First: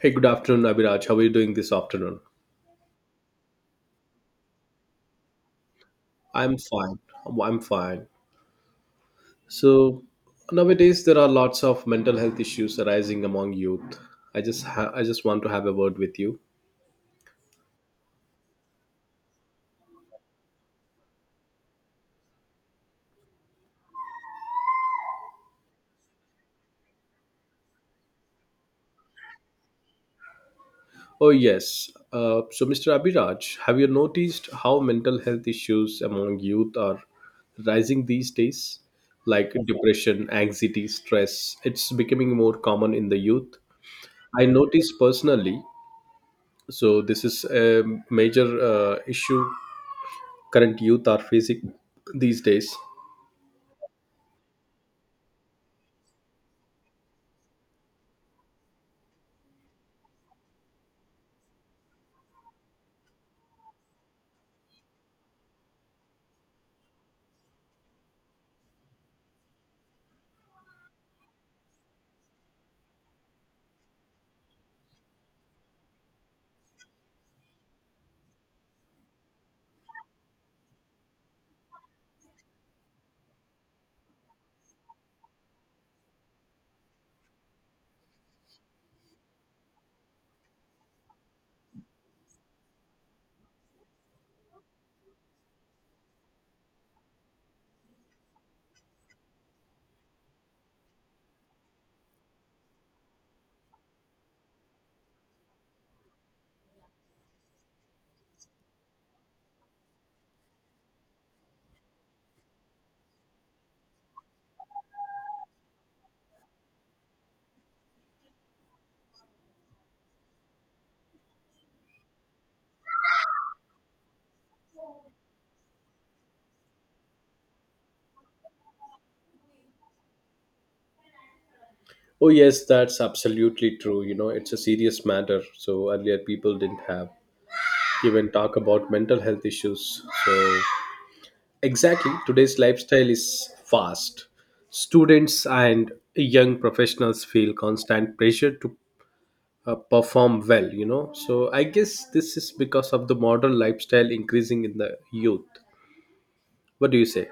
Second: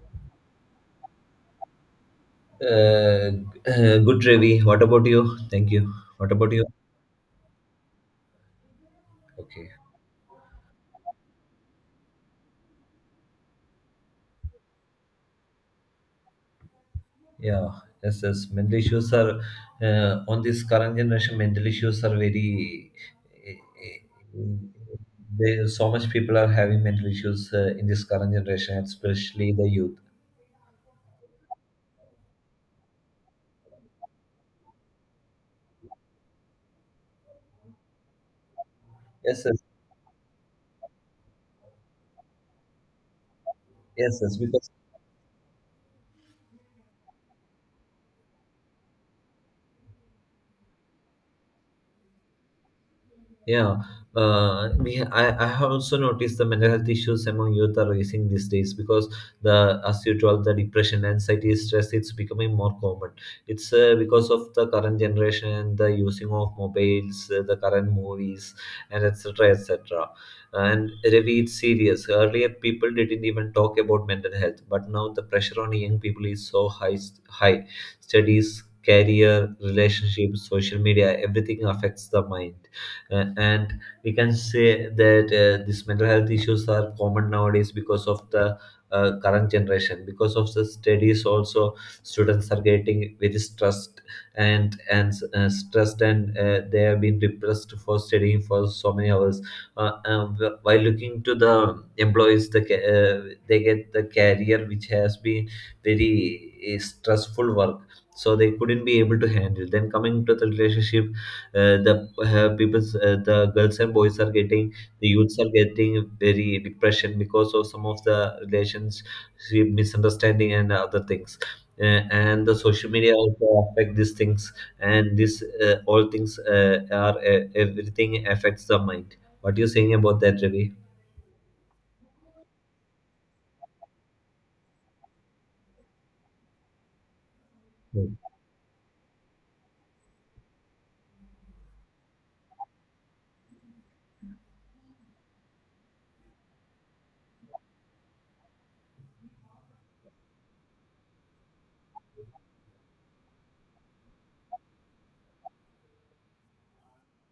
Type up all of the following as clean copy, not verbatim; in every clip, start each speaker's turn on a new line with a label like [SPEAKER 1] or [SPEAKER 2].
[SPEAKER 1] Hey, good afternoon, Abhiraj. How are you doing this afternoon?
[SPEAKER 2] Uh, good, Ravi. What about you? Thank you. What about
[SPEAKER 1] I'm
[SPEAKER 2] you?
[SPEAKER 1] fine. I'm fine.
[SPEAKER 2] Okay.
[SPEAKER 1] So nowadays there are lots of mental health issues arising among youth. I just want to have a word with you.
[SPEAKER 2] Yeah. Yes, yes. Mental issues are on this current generation. Mental issues are very. There, so much people are having mental issues in this current generation, especially the youth.
[SPEAKER 1] Oh yes. So Mr. Abhiraj, have you noticed how mental health issues among youth are rising these days?
[SPEAKER 2] Yes,
[SPEAKER 1] Like
[SPEAKER 2] yes,
[SPEAKER 1] depression, anxiety, stress. It's becoming more common in the youth.
[SPEAKER 2] yes, yes.
[SPEAKER 1] I
[SPEAKER 2] Because
[SPEAKER 1] noticed personally. So this is a major issue current youth are facing these days.
[SPEAKER 2] Yeah, I have also noticed the mental health issues among youth are rising these days because the as you told the depression, anxiety, stress it's becoming more common. It's because of the current generation, the using of mobiles, the current movies, and etc. etc. And Ravi, it's serious. Earlier, people didn't even talk about mental health, but now the pressure on young people is so high. High studies, career, relationships, social media, everything affects the mind and we can say that these mental health issues are common nowadays because of the current generation, because of the studies also students are getting very stressed and stressed and they have been depressed for studying for so many hours while looking to the employees the they get the career which has been very stressful work, so they couldn't be able to handle, then coming to the relationship the people the girls and boys are getting, the youths are getting very depression because of some of the relations, misunderstanding and other things, and the social media also affect these things, and this all things are everything affects the mind. What you saying about that, Ravi?
[SPEAKER 1] Oh, yes, that's absolutely true. You know, it's a serious matter. So earlier people didn't have
[SPEAKER 2] Hmm.
[SPEAKER 1] even talk about mental health issues. So exactly, today's lifestyle is fast. Students and young professionals feel constant pressure to perform well, you know. So I guess this is because of the modern lifestyle increasing in the youth. What do you say?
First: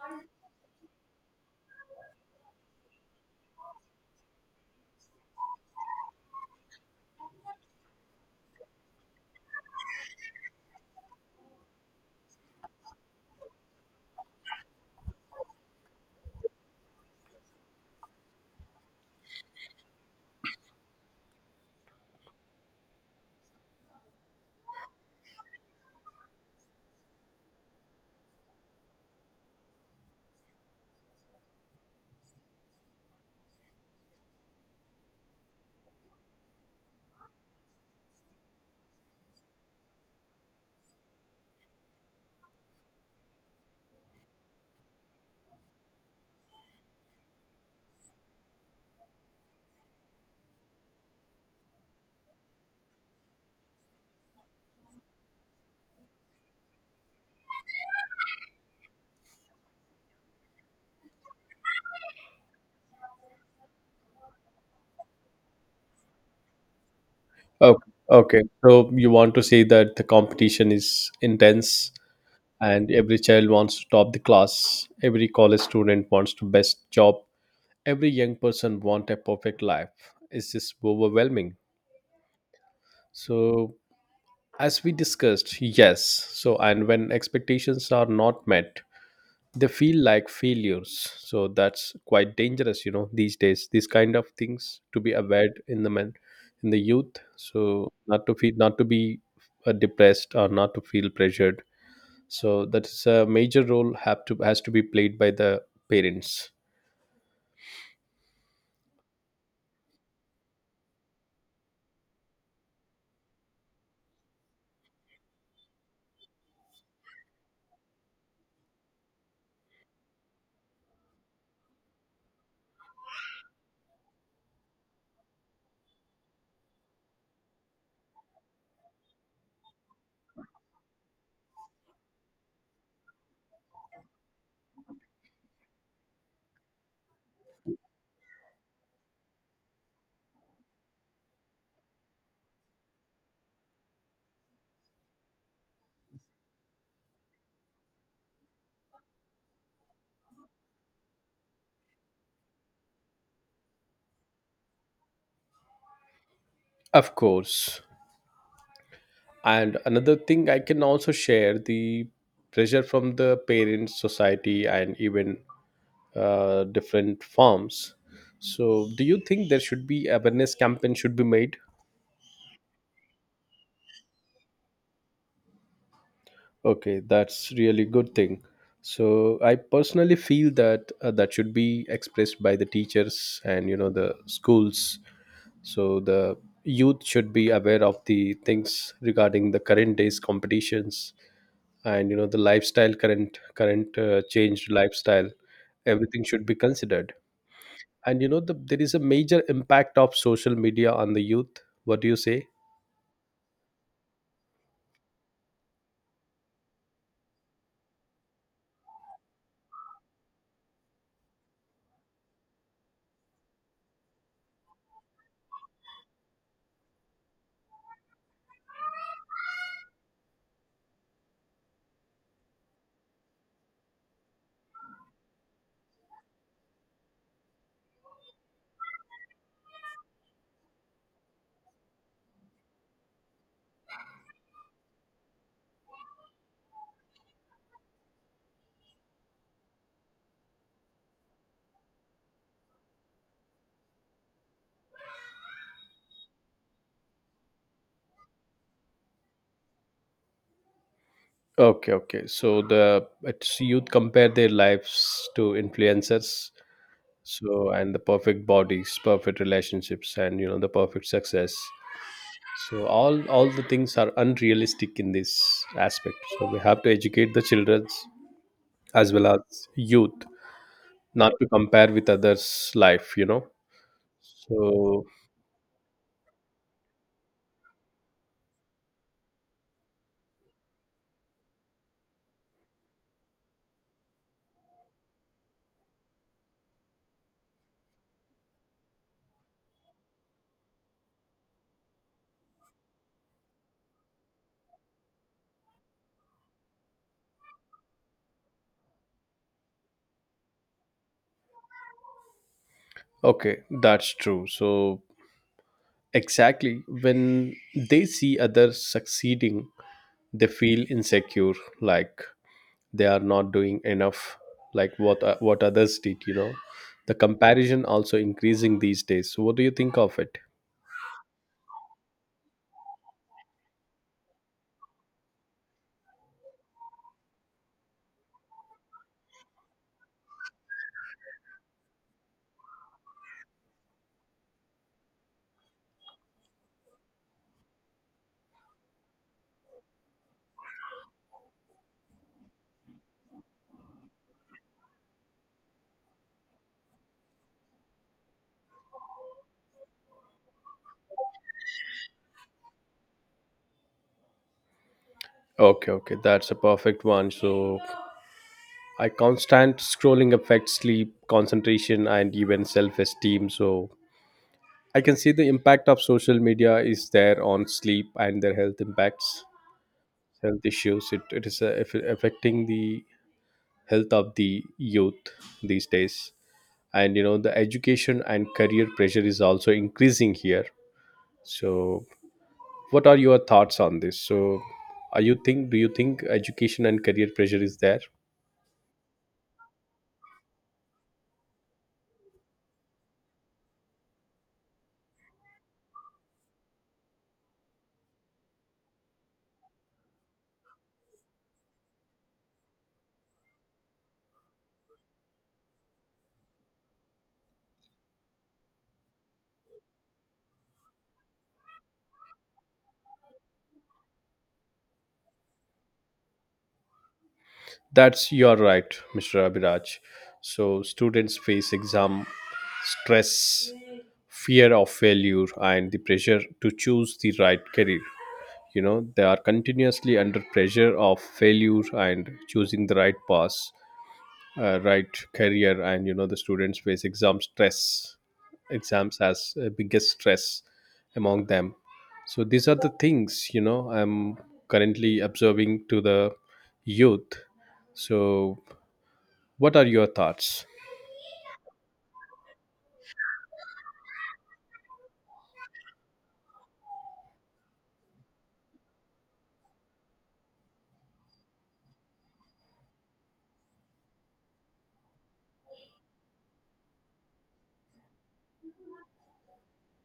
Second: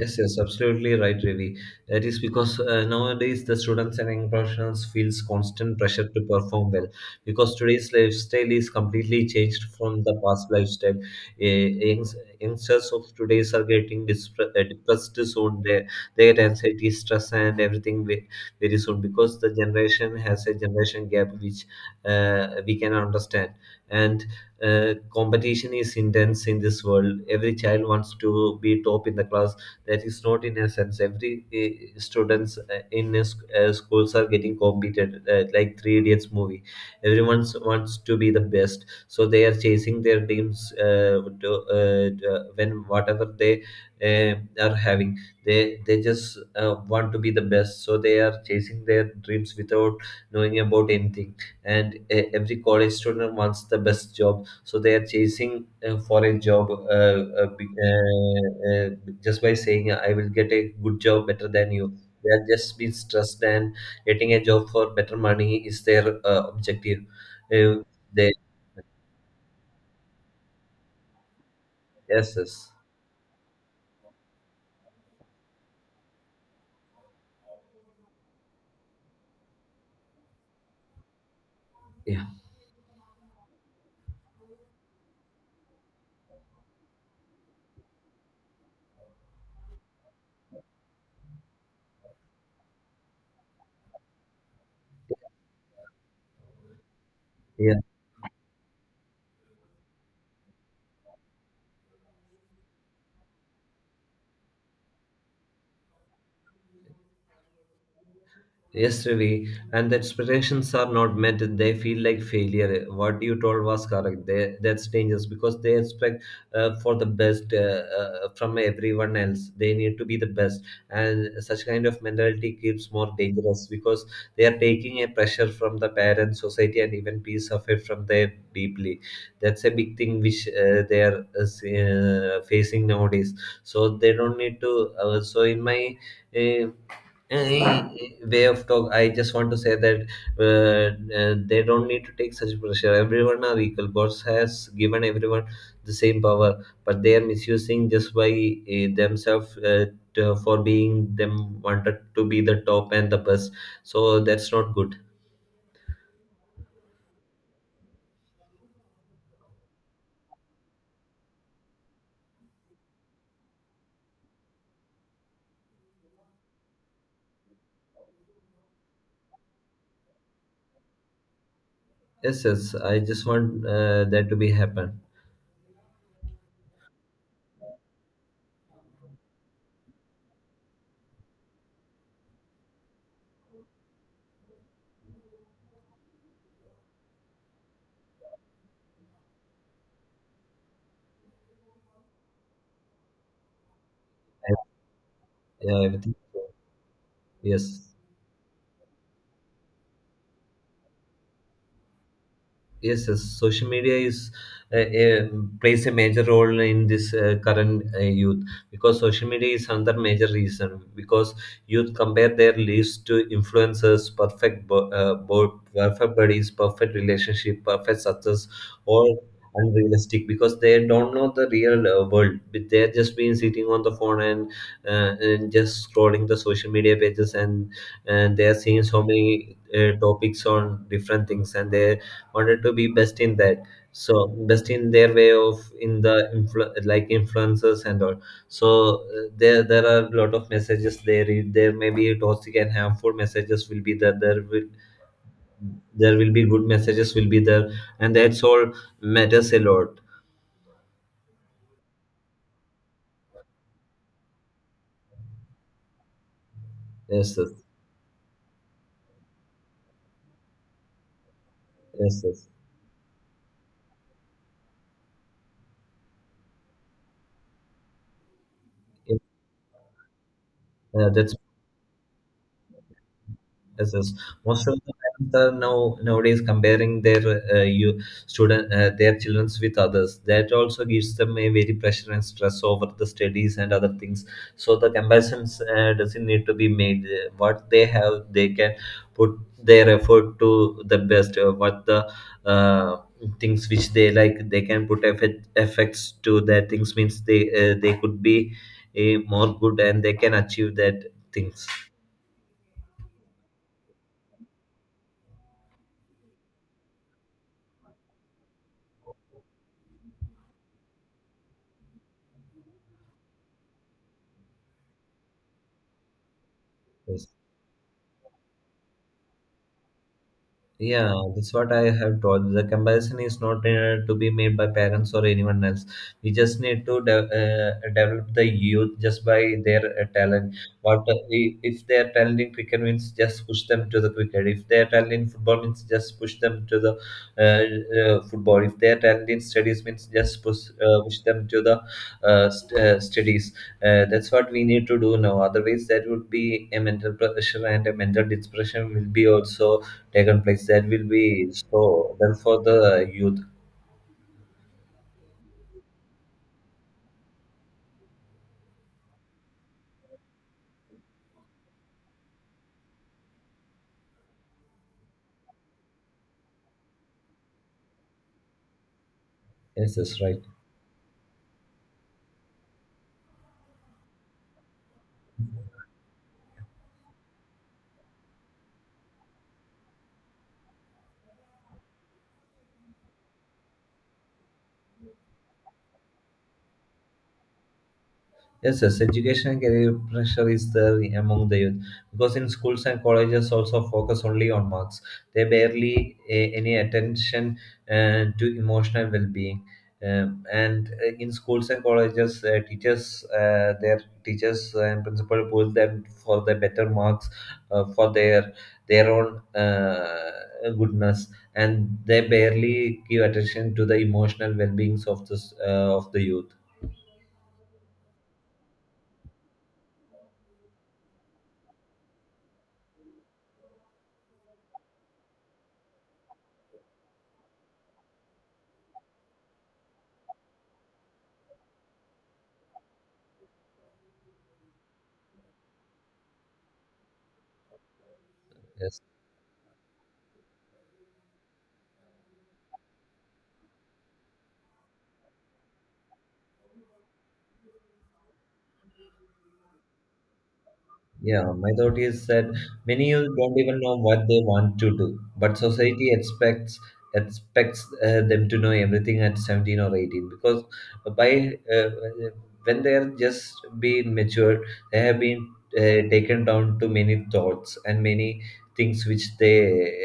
[SPEAKER 2] Yes, yes, absolutely right, Ravi. That is because nowadays the students and young professionals feels constant pressure to perform well because today's lifestyle is completely changed from the past lifestyle. Youngsters of today's are getting depressed soon. They get anxiety, stress, and everything very soon because the generation has a generation gap which we can understand. And competition is intense in this world. Every child wants to be top in the class, that is not in essence every students in a schools are getting competed like Three Idiots movie, everyone wants to be the best, so they are chasing their dreams when whatever they are having they just want to be the best, so they are chasing their dreams without knowing about anything, and every college student wants the best job, so they are chasing for a job just by saying I will get a good job better than you. They are just being stressed, and getting a job for better money is their objective. uh,
[SPEAKER 1] Okay.
[SPEAKER 2] they
[SPEAKER 1] Okay. So you want to say that the competition is intense,
[SPEAKER 2] yes, yes
[SPEAKER 1] and every child wants to top the class, every college student wants to best job, every young person want a perfect life. It's just overwhelming.
[SPEAKER 2] yeah.
[SPEAKER 1] So as we discussed, yes. So and when expectations are not met, they feel like failures, so that's quite dangerous. You know, these days these kind of things to be aware in the men in the youth,
[SPEAKER 2] Yeah.
[SPEAKER 1] so not to feel, not to be depressed or not to feel pressured. So that's a major role have to has to be played by the parents.
[SPEAKER 2] Yes, really. And the expectations are not met, they feel like failure. What you told was correct. They, that's dangerous because they expect for the best from everyone else. They need to be the best. And such kind of mentality keeps more dangerous because they are taking a pressure from the parents, society, and even piece of it from their deeply. That's a big thing which they are facing nowadays. So they don't need to. So in my. uh, uh, way of talk, I just want to say that uh, they don't need to take such pressure. Everyone are equal. Boss has given everyone the same power, but they are misusing just by themselves, to- for being them wanted to be the top and the best. So that's not good.
[SPEAKER 1] Of course. And another thing I can also share the pressure from the parents, society, and even different forms. So do you think there should be awareness campaign should be made?
[SPEAKER 2] Yes, yes, I just want that to be happen.
[SPEAKER 1] Okay, that's really good thing. So I personally feel that that should be expressed by the teachers and you know the schools. So the youth should be aware of the things regarding the current days competitions and you know the lifestyle, current changed lifestyle.
[SPEAKER 2] Yeah, everything.
[SPEAKER 1] Everything should be considered.
[SPEAKER 2] Yes.
[SPEAKER 1] And you know, there is a major impact of social media on the youth. What do you say?
[SPEAKER 2] Yes, yes. Social media is uh, uh, plays a major role in this current youth because social media is another major reason, because youth compare their lives to influencers, perfect perfect bodies, perfect relationship, perfect success, all unrealistic, because they don't know the real world. But they're just been sitting on the phone and and just scrolling the social media pages, and they are seeing so many topics on different things, and they wanted to be best in that, so best in their way of in the like influences and all. So there are a lot of messages they read, there may be toxic and harmful messages will be there, there will be good messages will be there, and that's all matters a lot.
[SPEAKER 1] Okay, okay. So the it's youth compare their lives to influencers.
[SPEAKER 2] Yes, yes.
[SPEAKER 1] So and the perfect bodies, perfect relationships, and you know the perfect success.
[SPEAKER 2] Yes, yes.
[SPEAKER 1] So all the things are unrealistic in this aspect. So we have to educate the children as well as youth
[SPEAKER 2] Yeah,
[SPEAKER 1] not
[SPEAKER 2] that's
[SPEAKER 1] to compare with others' life, you know.
[SPEAKER 2] yes, yes. Most of the
[SPEAKER 1] So
[SPEAKER 2] parents are now nowadays comparing their you student their childrens with others. That also gives them a very pressure and stress over the studies and other things. So the comparisons doesn't need to be made. What they have, they can put their effort to the best. What the uh, things which they like, they can put effects to their things. Means they could be a more good, and they can achieve that things.
[SPEAKER 1] okay, that's true. So exactly when they see others succeeding, they feel insecure. Like they are not doing enough, like what others did. You know, the
[SPEAKER 2] Yes.
[SPEAKER 1] comparison also increasing these days, so what do you think of it?
[SPEAKER 2] Yeah, that's what I have told. The comparison is not to be made by parents or anyone else. We just need to develop the youth just by their talent. What if they are talented in cricket means just push them to the cricket. If they are talented in football means just push them to the uh, football. If they are talented in studies means just push them to the studies. That's what we need to do now. Otherwise, that would be a mental pressure and a mental depression will be also taken place, that will be so well for the youth.
[SPEAKER 1] Okay, okay, that's a perfect one. So I constant scrolling affects sleep, concentration, and even self-esteem. So I can see the impact of social media is there on sleep and their health impacts,
[SPEAKER 2] Yes, that's right.
[SPEAKER 1] health issues. It is affecting the health of the youth these days. And you know the education and career pressure is also increasing here. So what are your thoughts on this? So are you think, do you think education and career pressure is there?
[SPEAKER 2] Yes, yes, education and career pressure is there among the youth, because in schools and colleges also focus only on marks. They barely a, any attention to emotional well-being. And In schools and colleges, their teachers and principal push them for the better marks, for their own goodness, and they barely give attention to the emotional well-beings of this of the youth.
[SPEAKER 1] That's you're right, Mr. Abhiraj. So students face exam stress, fear of failure, and the pressure to choose the right career. You know, they are continuously under pressure of failure and choosing the right path, right career. And you know the students face exam stress,
[SPEAKER 2] Yes.
[SPEAKER 1] exams as biggest stress among them. So these are the things, you know, I'm currently observing to the youth. So what are your thoughts?
[SPEAKER 2] Yeah, my thought is that many youth don't even know what they want to do, but society expects them to know everything at 17 or 18, because by when they are just being matured, they have been taken down to many thoughts and many things which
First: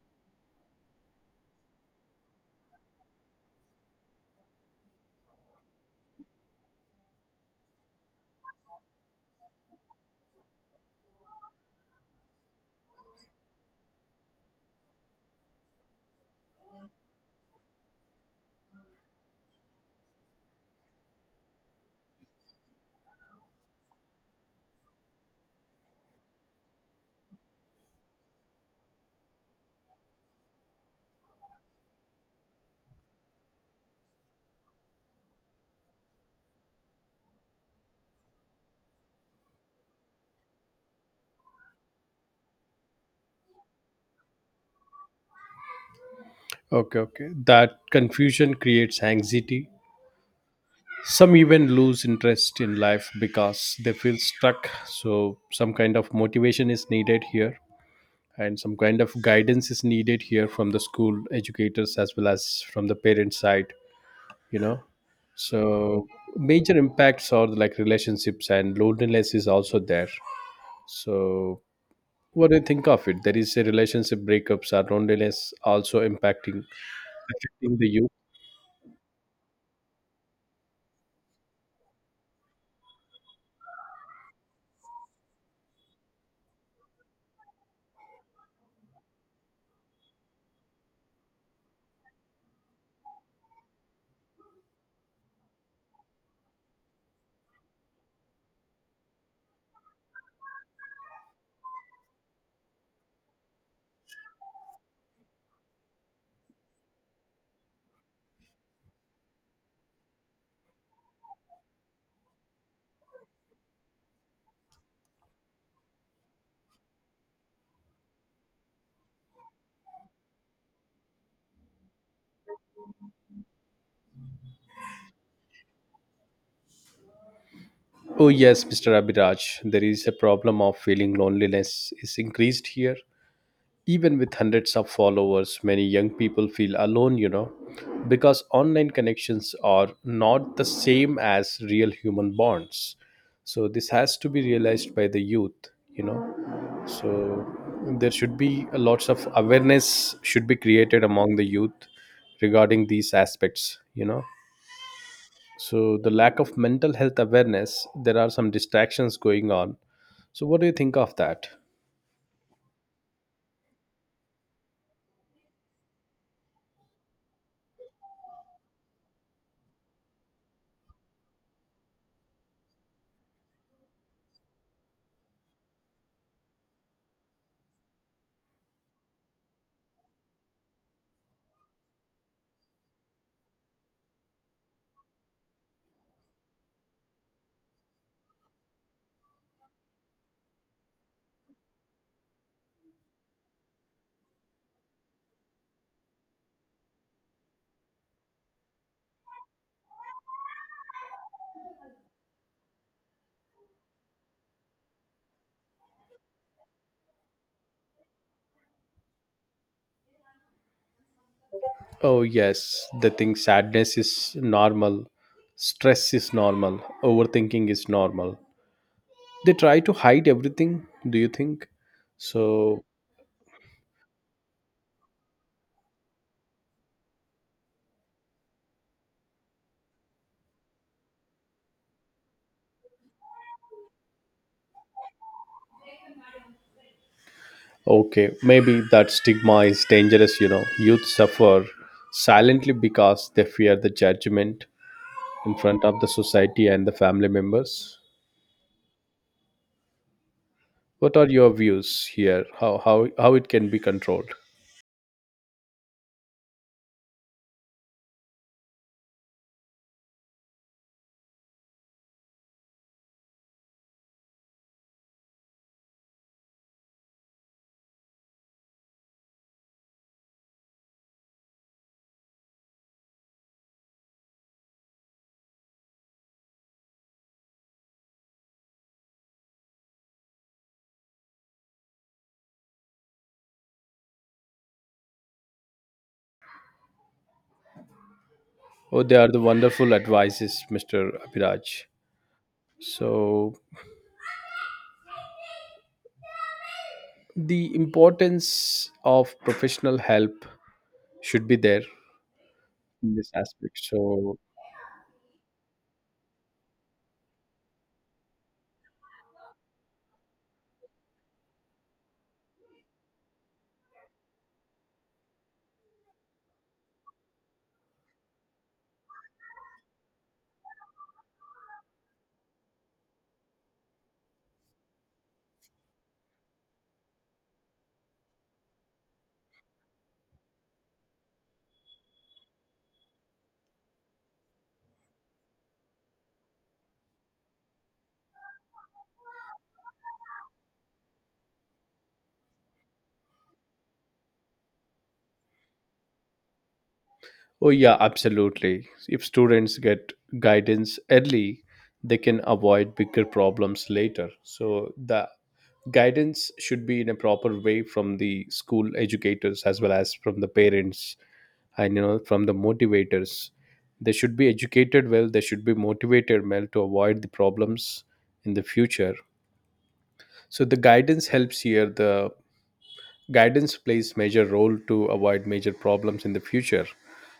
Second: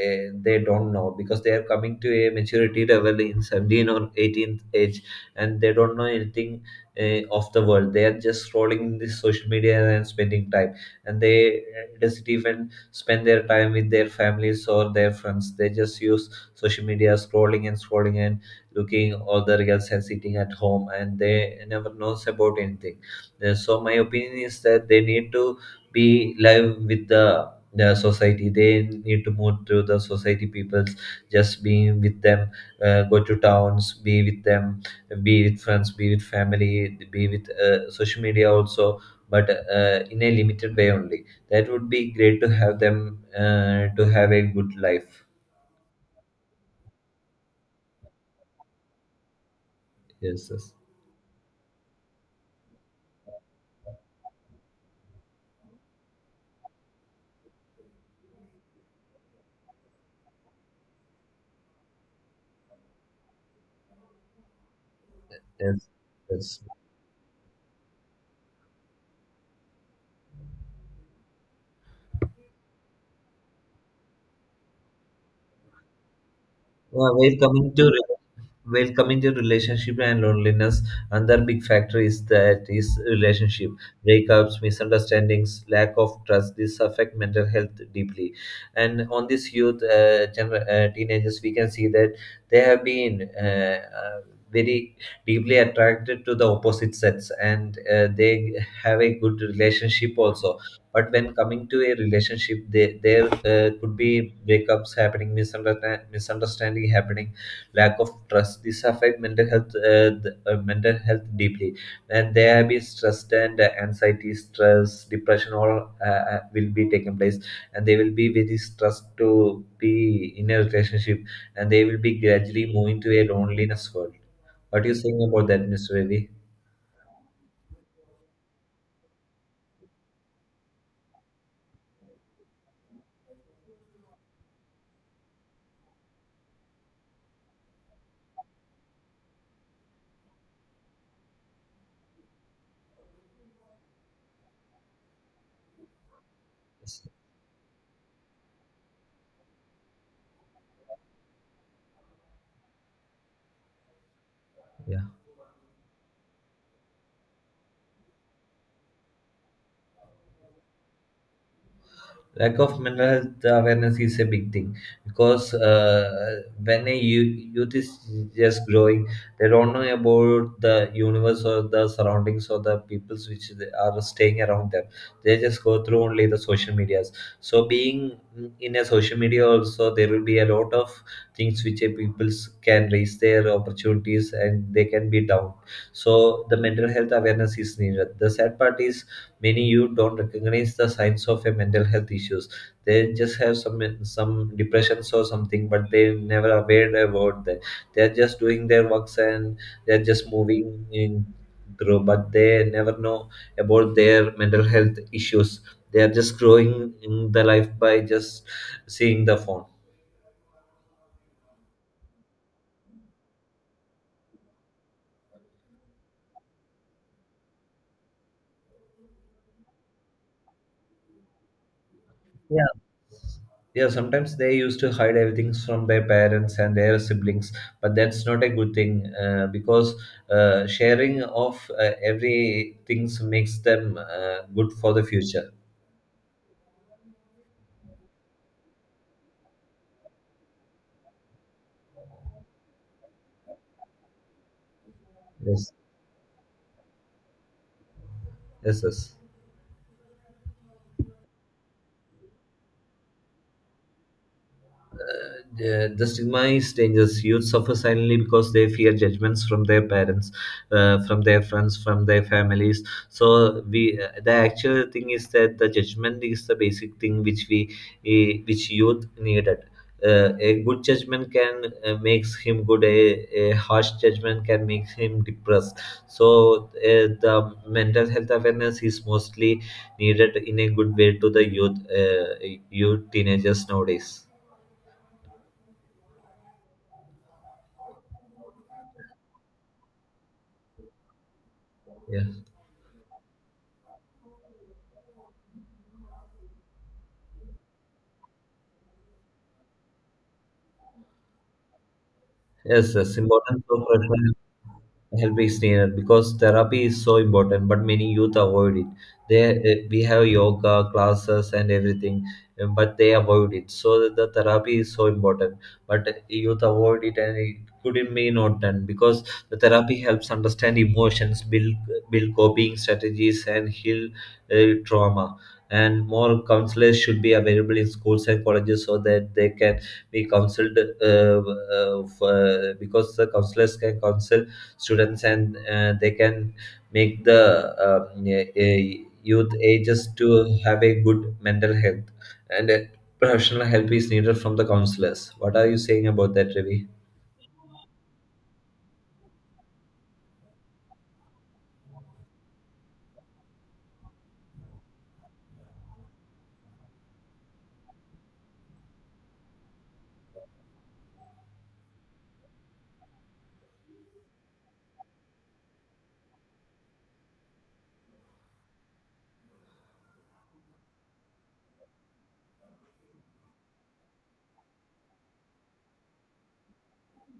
[SPEAKER 2] they don't know, because they are coming to a maturity level in 17 or 18th age, and they don't know anything of the world. They are just scrolling this social media and spending time, and they doesn't even spend their time with their families or their friends. They just use social media, scrolling and scrolling and looking all the reels and sitting at home, and they never knows about anything. So my opinion is that they need to be live with the society, they need to move to the society peoples, just being with them, go to towns, be with them, be with friends, be with family, be with social media also, but in a limited way only. That would be great to have them to have a good life.
[SPEAKER 1] Okay, okay, that confusion creates anxiety.
[SPEAKER 2] Yes, yes.
[SPEAKER 1] Some even lose interest in life because they feel stuck, so some kind of motivation is needed here, and some kind of guidance is needed here from the school educators as well as from the parent side, you know.
[SPEAKER 2] Yes.
[SPEAKER 1] So
[SPEAKER 2] Yes.
[SPEAKER 1] major impacts are like relationships and loneliness is also there. So what do you think of it? There is a relationship breakups are loneliness also impacting,
[SPEAKER 2] Yeah, we're coming
[SPEAKER 1] affecting the
[SPEAKER 2] to
[SPEAKER 1] youth.
[SPEAKER 2] While coming to relationship and loneliness, another big factor is that is relationship breakups, misunderstandings, lack of trust, this affect mental health deeply. And on this youth teenagers, we can see that they have been very deeply attracted to the opposite sex, and they have a good relationship also, but when coming to a relationship they, there could be breakups happening, misunderstanding happening, lack of trust. This affect mental health, mental health deeply, and there have been stress and anxiety, stress, depression, all will be taking place, and they will be very stressed to be in a relationship, and they will be gradually moving to a loneliness world. What do you think about that, Mr. Ravi?
[SPEAKER 1] Oh yes, Mr. Abhiraj, there is a problem of feeling loneliness is increased here. Even with hundreds of followers, many young people feel alone, you know, because online connections are not the same as real human bonds. So this has to be realized by the youth, you know. So there should be a lots of awareness should be created among the youth regarding these aspects, you know.
[SPEAKER 2] Yeah.
[SPEAKER 1] So the lack of mental health awareness, there are some distractions going on. So what do you think of that?
[SPEAKER 2] Lack of mental health awareness is a big thing, because when a youth is just growing, they don't know about the universe or the surroundings or the peoples which they are staying around them, they just go through only the social medias. So being in a social media also, there will be a lot of things which a peoples can raise their opportunities and they can be down. So the mental health awareness is needed. The sad part is many you don't recognize the signs of a mental health issues. They just have some depressions or something, but they never aware about that. They're just doing their works and they're just moving in through, but they never know about their mental health issues. They are just growing in the life by just seeing the phone.
[SPEAKER 1] Oh, yes. The thing sadness is normal, stress is normal, overthinking is normal. They try to hide everything, do you think?
[SPEAKER 2] Yeah.
[SPEAKER 1] So,
[SPEAKER 2] Yeah, sometimes they used to hide everything from their parents and their siblings, but that's not a good thing because sharing of every things makes them good for the future.
[SPEAKER 1] okay, maybe that stigma is dangerous, you know. Youth suffer silently because they fear the judgment in
[SPEAKER 2] Yes,
[SPEAKER 1] front of the society and the family members.
[SPEAKER 2] yes, yes.
[SPEAKER 1] What are your views here? How it can be controlled?
[SPEAKER 2] The stigma is dangerous. Youth suffer silently because they fear judgments from their parents, from their friends, from their families. So the actual thing is that the judgment is the basic thing which youth needed. A good judgment can makes him good. A harsh judgment can make him depressed. So the mental health awareness is mostly needed in a good way to the youth, youth teenagers nowadays.
[SPEAKER 1] Oh, they are the wonderful advices, Mr. Abhiraj.
[SPEAKER 2] Yeah.
[SPEAKER 1] So, the importance of professional help should be there
[SPEAKER 2] Yes,
[SPEAKER 1] in
[SPEAKER 2] yes,
[SPEAKER 1] this
[SPEAKER 2] important
[SPEAKER 1] aspect.
[SPEAKER 2] professional
[SPEAKER 1] So
[SPEAKER 2] help me stay because therapy is so important, but many youth avoid it there. We have yoga classes and everything, but they avoid it, so the therapy is so important but youth avoid it and it could not may not done because the therapy helps understand emotions, build coping strategies and heal trauma, and more counselors should be available in schools and colleges so that they can be counseled because the counselors can counsel students and they can make the youth ages to have a good mental health, and professional help is needed from the counselors. What are you saying about that, Ravi?
[SPEAKER 1] oh yeah, absolutely, if students get guidance early, they can avoid bigger problems later. So the guidance should be in a proper way from the school educators as well as from the parents, and you know from the motivators. They should be educated well, they should be motivated well to avoid the problems in the future. So the guidance helps here. The guidance plays major role to avoid major problems in the future.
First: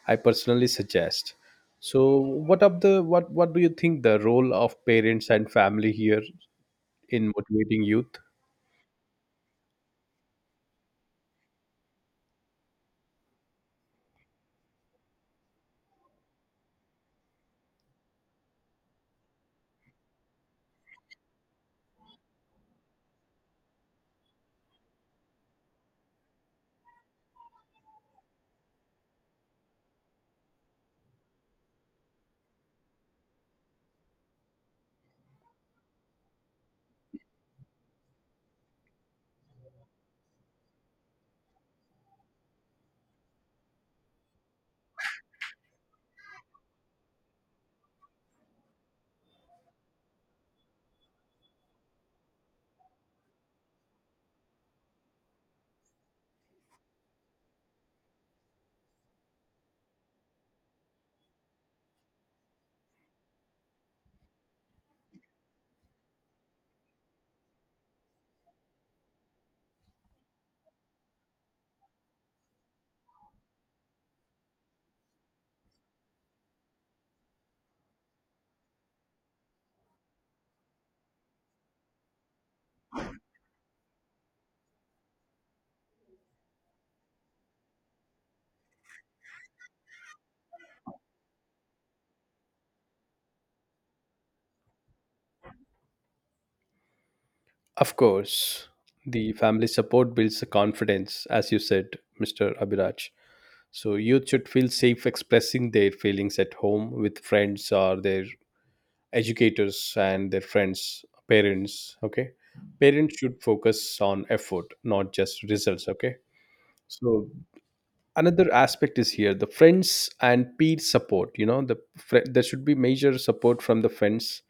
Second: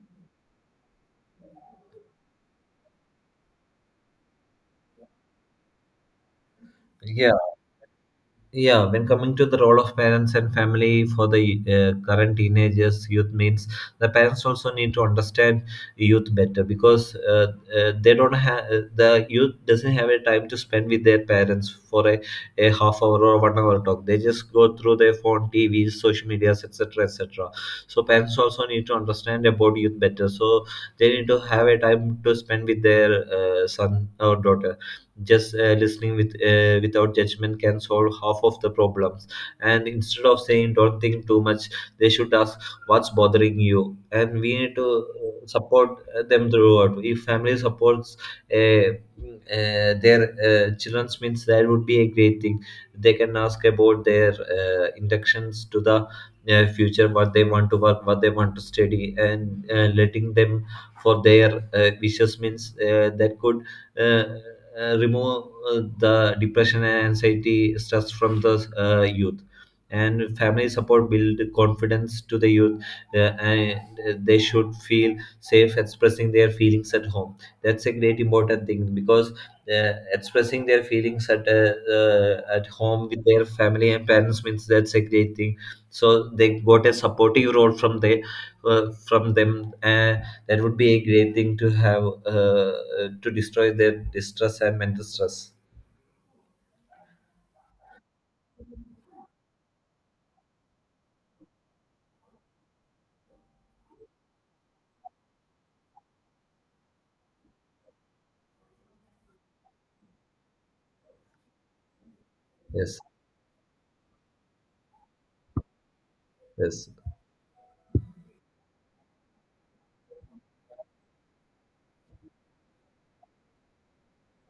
[SPEAKER 1] I personally suggest. So, what do you think the role of parents and family here
[SPEAKER 2] Yeah.
[SPEAKER 1] in motivating youth?
[SPEAKER 2] Yeah, when coming to the role of parents and family for the current teenagers youth means the parents also need to understand youth better because they don't have, the youth doesn't have a time to spend with their parents for a half hour or one hour talk. They just go through their phone, tvs, social medias, etc, etc. So parents also need to understand about youth better, so they need to have a time to spend with their son or daughter. Just listening with without judgment can solve half of the problems, and instead of saying don't think too much they should ask what's bothering you, and we need to support them throughout. If family supports their children's means that would be a great thing. They can ask about their inductions to the future, what they want to work, what they want to study, and letting them for their wishes means that could uh, remove the depression and anxiety stress from the youth, and family support build confidence to the youth. And they should feel safe expressing their feelings at home. That's a great important thing, because expressing their feelings at home with their family and parents means that's a great thing. So they got a supportive role from they, from them. That would be a great thing to have, to destroy their distress and mental stress.
[SPEAKER 1] Of course, the family support builds the confidence, as you said, Mr. Abhiraj. So youth should feel safe expressing their feelings at home with friends or their educators and their friends, parents. Okay,
[SPEAKER 2] Yes,
[SPEAKER 1] parents should focus on effort, not just results. Okay,
[SPEAKER 2] yes.
[SPEAKER 1] so another aspect is here the friends and peer support. You know, there should be major support from the friends.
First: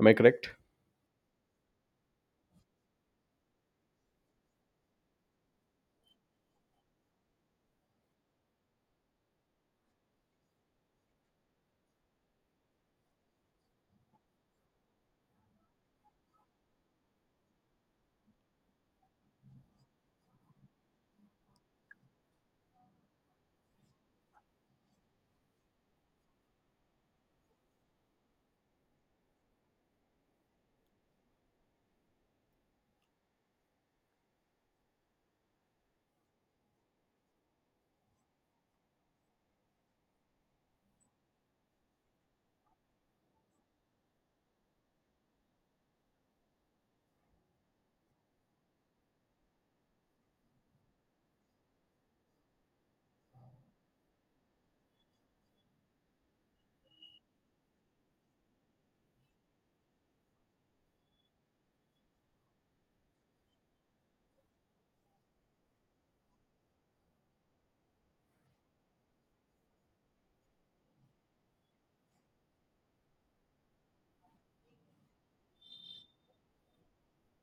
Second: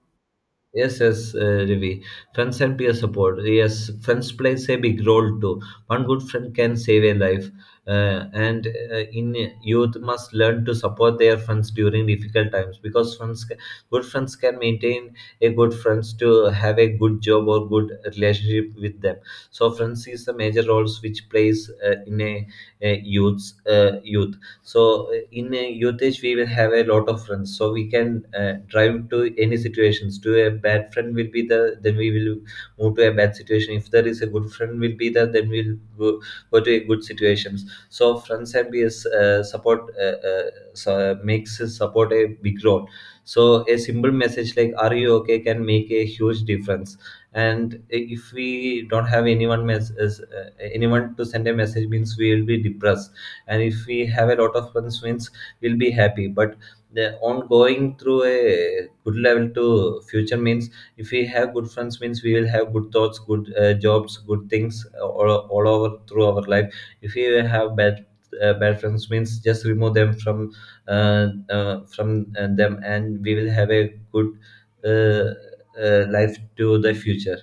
[SPEAKER 1] Am I correct?
[SPEAKER 2] Yes, yes, Ravi. Friends and peer support. Yes, friends plays a big role too. One good friend can save a life. And in youth must learn to support their friends during difficult times because good friends can maintain a good friends to have a good job or good relationship with them. So friends is the major roles which plays a youth's youth. So in a youth age we will have a lot of friends, so we can drive to any situations. To a bad friend will be there, then we will move to a bad situation. If there is a good friend will be there, then go to a good situations. So friends and peers support so makes us support a big role. So a simple message like are you okay can make a huge difference, and if we don't have anyone anyone to send a message means we will be depressed, and if we have a lot of fun wins we'll be happy. But the ongoing through a good level to future means if we have good friends means we will have good thoughts, good jobs, good things, all over through our life. If we have bad friends means just remove them from them, and we will have a good uh, life to the future.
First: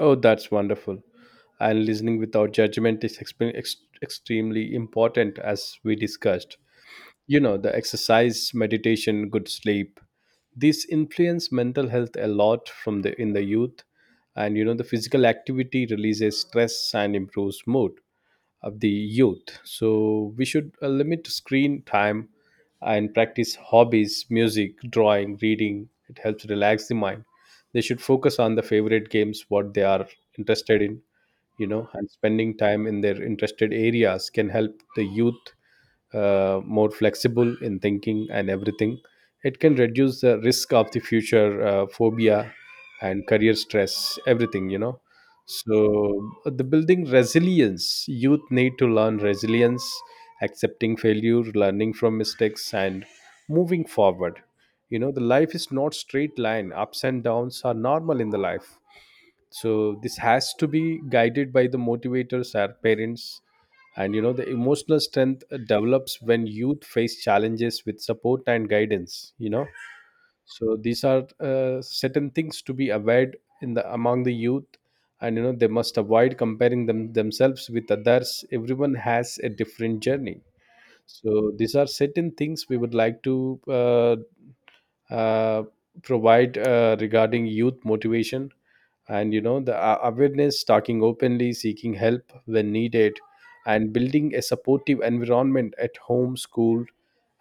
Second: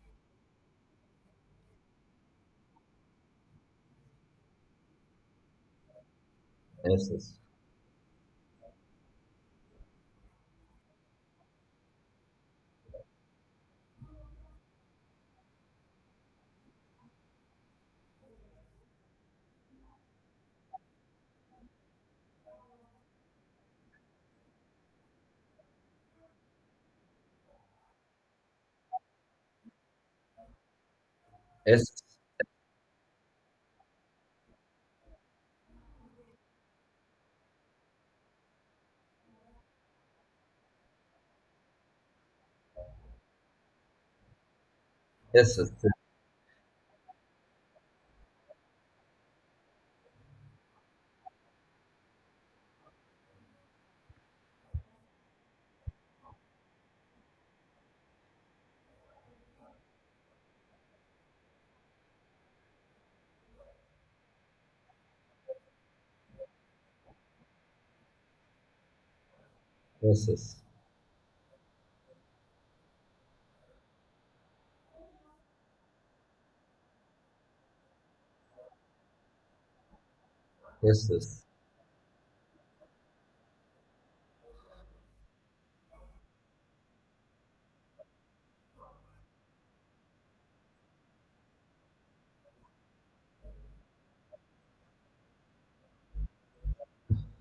[SPEAKER 1] Oh, that's wonderful. And listening without judgment is extremely important, as we discussed.
[SPEAKER 2] Yes,
[SPEAKER 1] You know, the exercise, meditation, good sleep. These influence mental health a lot from the in the youth, and you know the physical activity releases stress and improves mood of the youth. So we should limit screen time and practice hobbies, music, drawing, reading. It helps relax the mind. They should focus on the favorite games, what they are interested in, you know,
[SPEAKER 2] yes,
[SPEAKER 1] and spending time in their interested areas can help the youth more flexible in thinking and everything. It can reduce the risk of the future phobia and career stress, everything, you know.
[SPEAKER 2] yes, yes.
[SPEAKER 1] So, the building resilience, youth need to learn resilience, accepting failure, learning from mistakes, and moving forward. You know, the life is not straight line, ups and downs are normal in the life, so this has to be guided by the motivators, our parents. And you know the emotional strength develops when youth face challenges with support and guidance, you know.
[SPEAKER 2] Yes, yes, yes, yes.
[SPEAKER 1] So these are certain things to be avoided in the among the youth. And you know they must avoid comparing themselves with others, everyone has a different journey.
[SPEAKER 2] Yes, yes,
[SPEAKER 1] So these are certain things we would like to uh, provide regarding youth motivation. And you know the awareness, talking openly, seeking help when needed, and building a supportive environment at home, school,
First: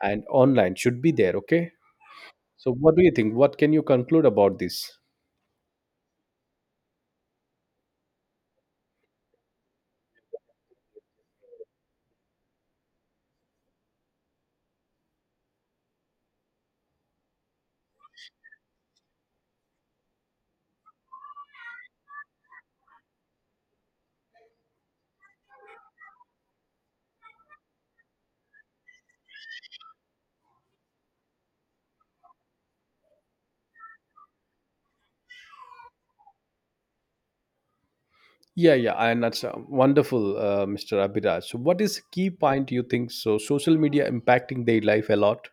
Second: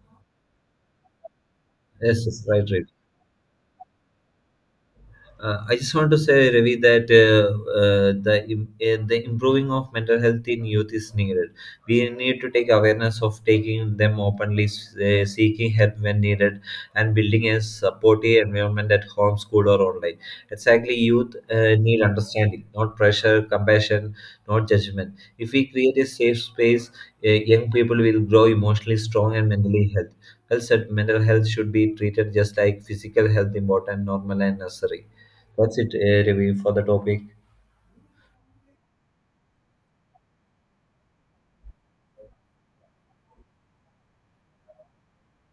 [SPEAKER 1] and online should be there. Okay,
[SPEAKER 2] yes, yes, right,
[SPEAKER 1] so
[SPEAKER 2] right.
[SPEAKER 1] what do you think? What can you conclude about this?
[SPEAKER 2] I just want to say, Ravi, that the improving of mental health in youth is needed. We need to take awareness of taking them openly, seeking help when needed, and building a supportive environment at home, school, or online. Exactly, youth need understanding, not pressure, compassion, not judgment. If we create a safe space, young people will grow emotionally strong and mentally healthy. Health, mental health should be treated just like physical health, important, normal, and necessary. What's it, review for the topic?
[SPEAKER 1] Yeah, yeah, and that's wonderful, Mr. Abhiraj. So what is key point you think? So social media impacting their life a lot.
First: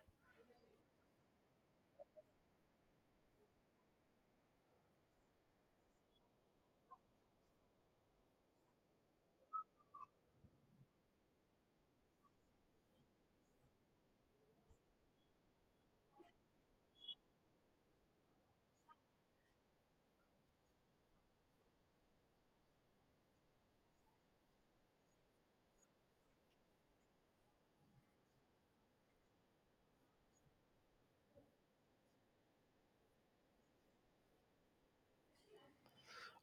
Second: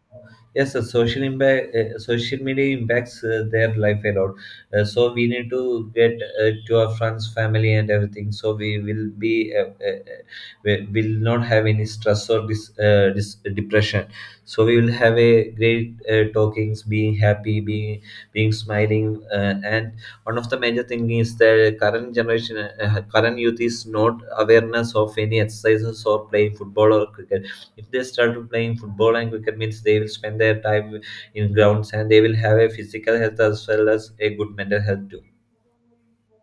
[SPEAKER 2] Yes, the social impact, social media impacts their life a lot. So we need to get to our friends, family and everything, so we will be, uh, uh, uh, we will not have any stress or this depression. So we will have a great talkings, being happy, being being smiling. And one of the major thing is the current generation, current youth is not awareness of any exercises or playing football or cricket. If they start playing football and cricket means they will spend their time in grounds, and they will have a physical health as well as a good mental health too.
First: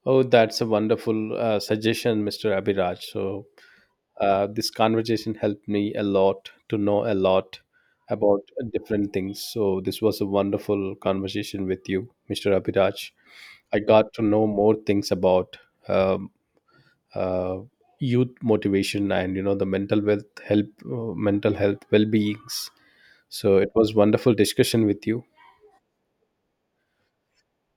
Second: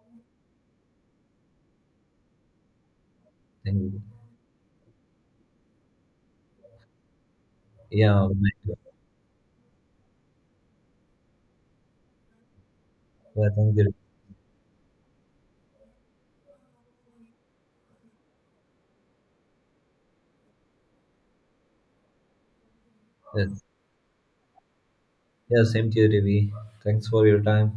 [SPEAKER 1] Oh, that's a wonderful suggestion, Mr. Abhiraj. So,
[SPEAKER 2] Thank you.
[SPEAKER 1] this conversation helped me a lot to know a lot
[SPEAKER 2] Yeah,
[SPEAKER 1] about
[SPEAKER 2] my God.
[SPEAKER 1] different things. So, this was a wonderful conversation with you, Mr. Abhiraj.
[SPEAKER 2] Yeah, thank
[SPEAKER 1] I
[SPEAKER 2] you.
[SPEAKER 1] got to know more things about um, uh, youth motivation and you know the mental health well beings. So,
[SPEAKER 2] Yes.
[SPEAKER 1] it was wonderful discussion with you.
[SPEAKER 2] Yeah, same to you, Ravi. Thanks for your time.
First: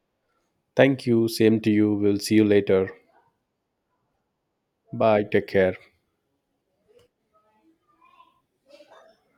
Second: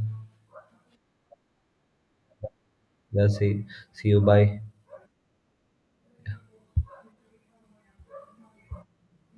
[SPEAKER 1] Thank you. Same to you. We'll see you later.
[SPEAKER 2] Yeah, see, see you. Bye.
[SPEAKER 1] Bye. Take care.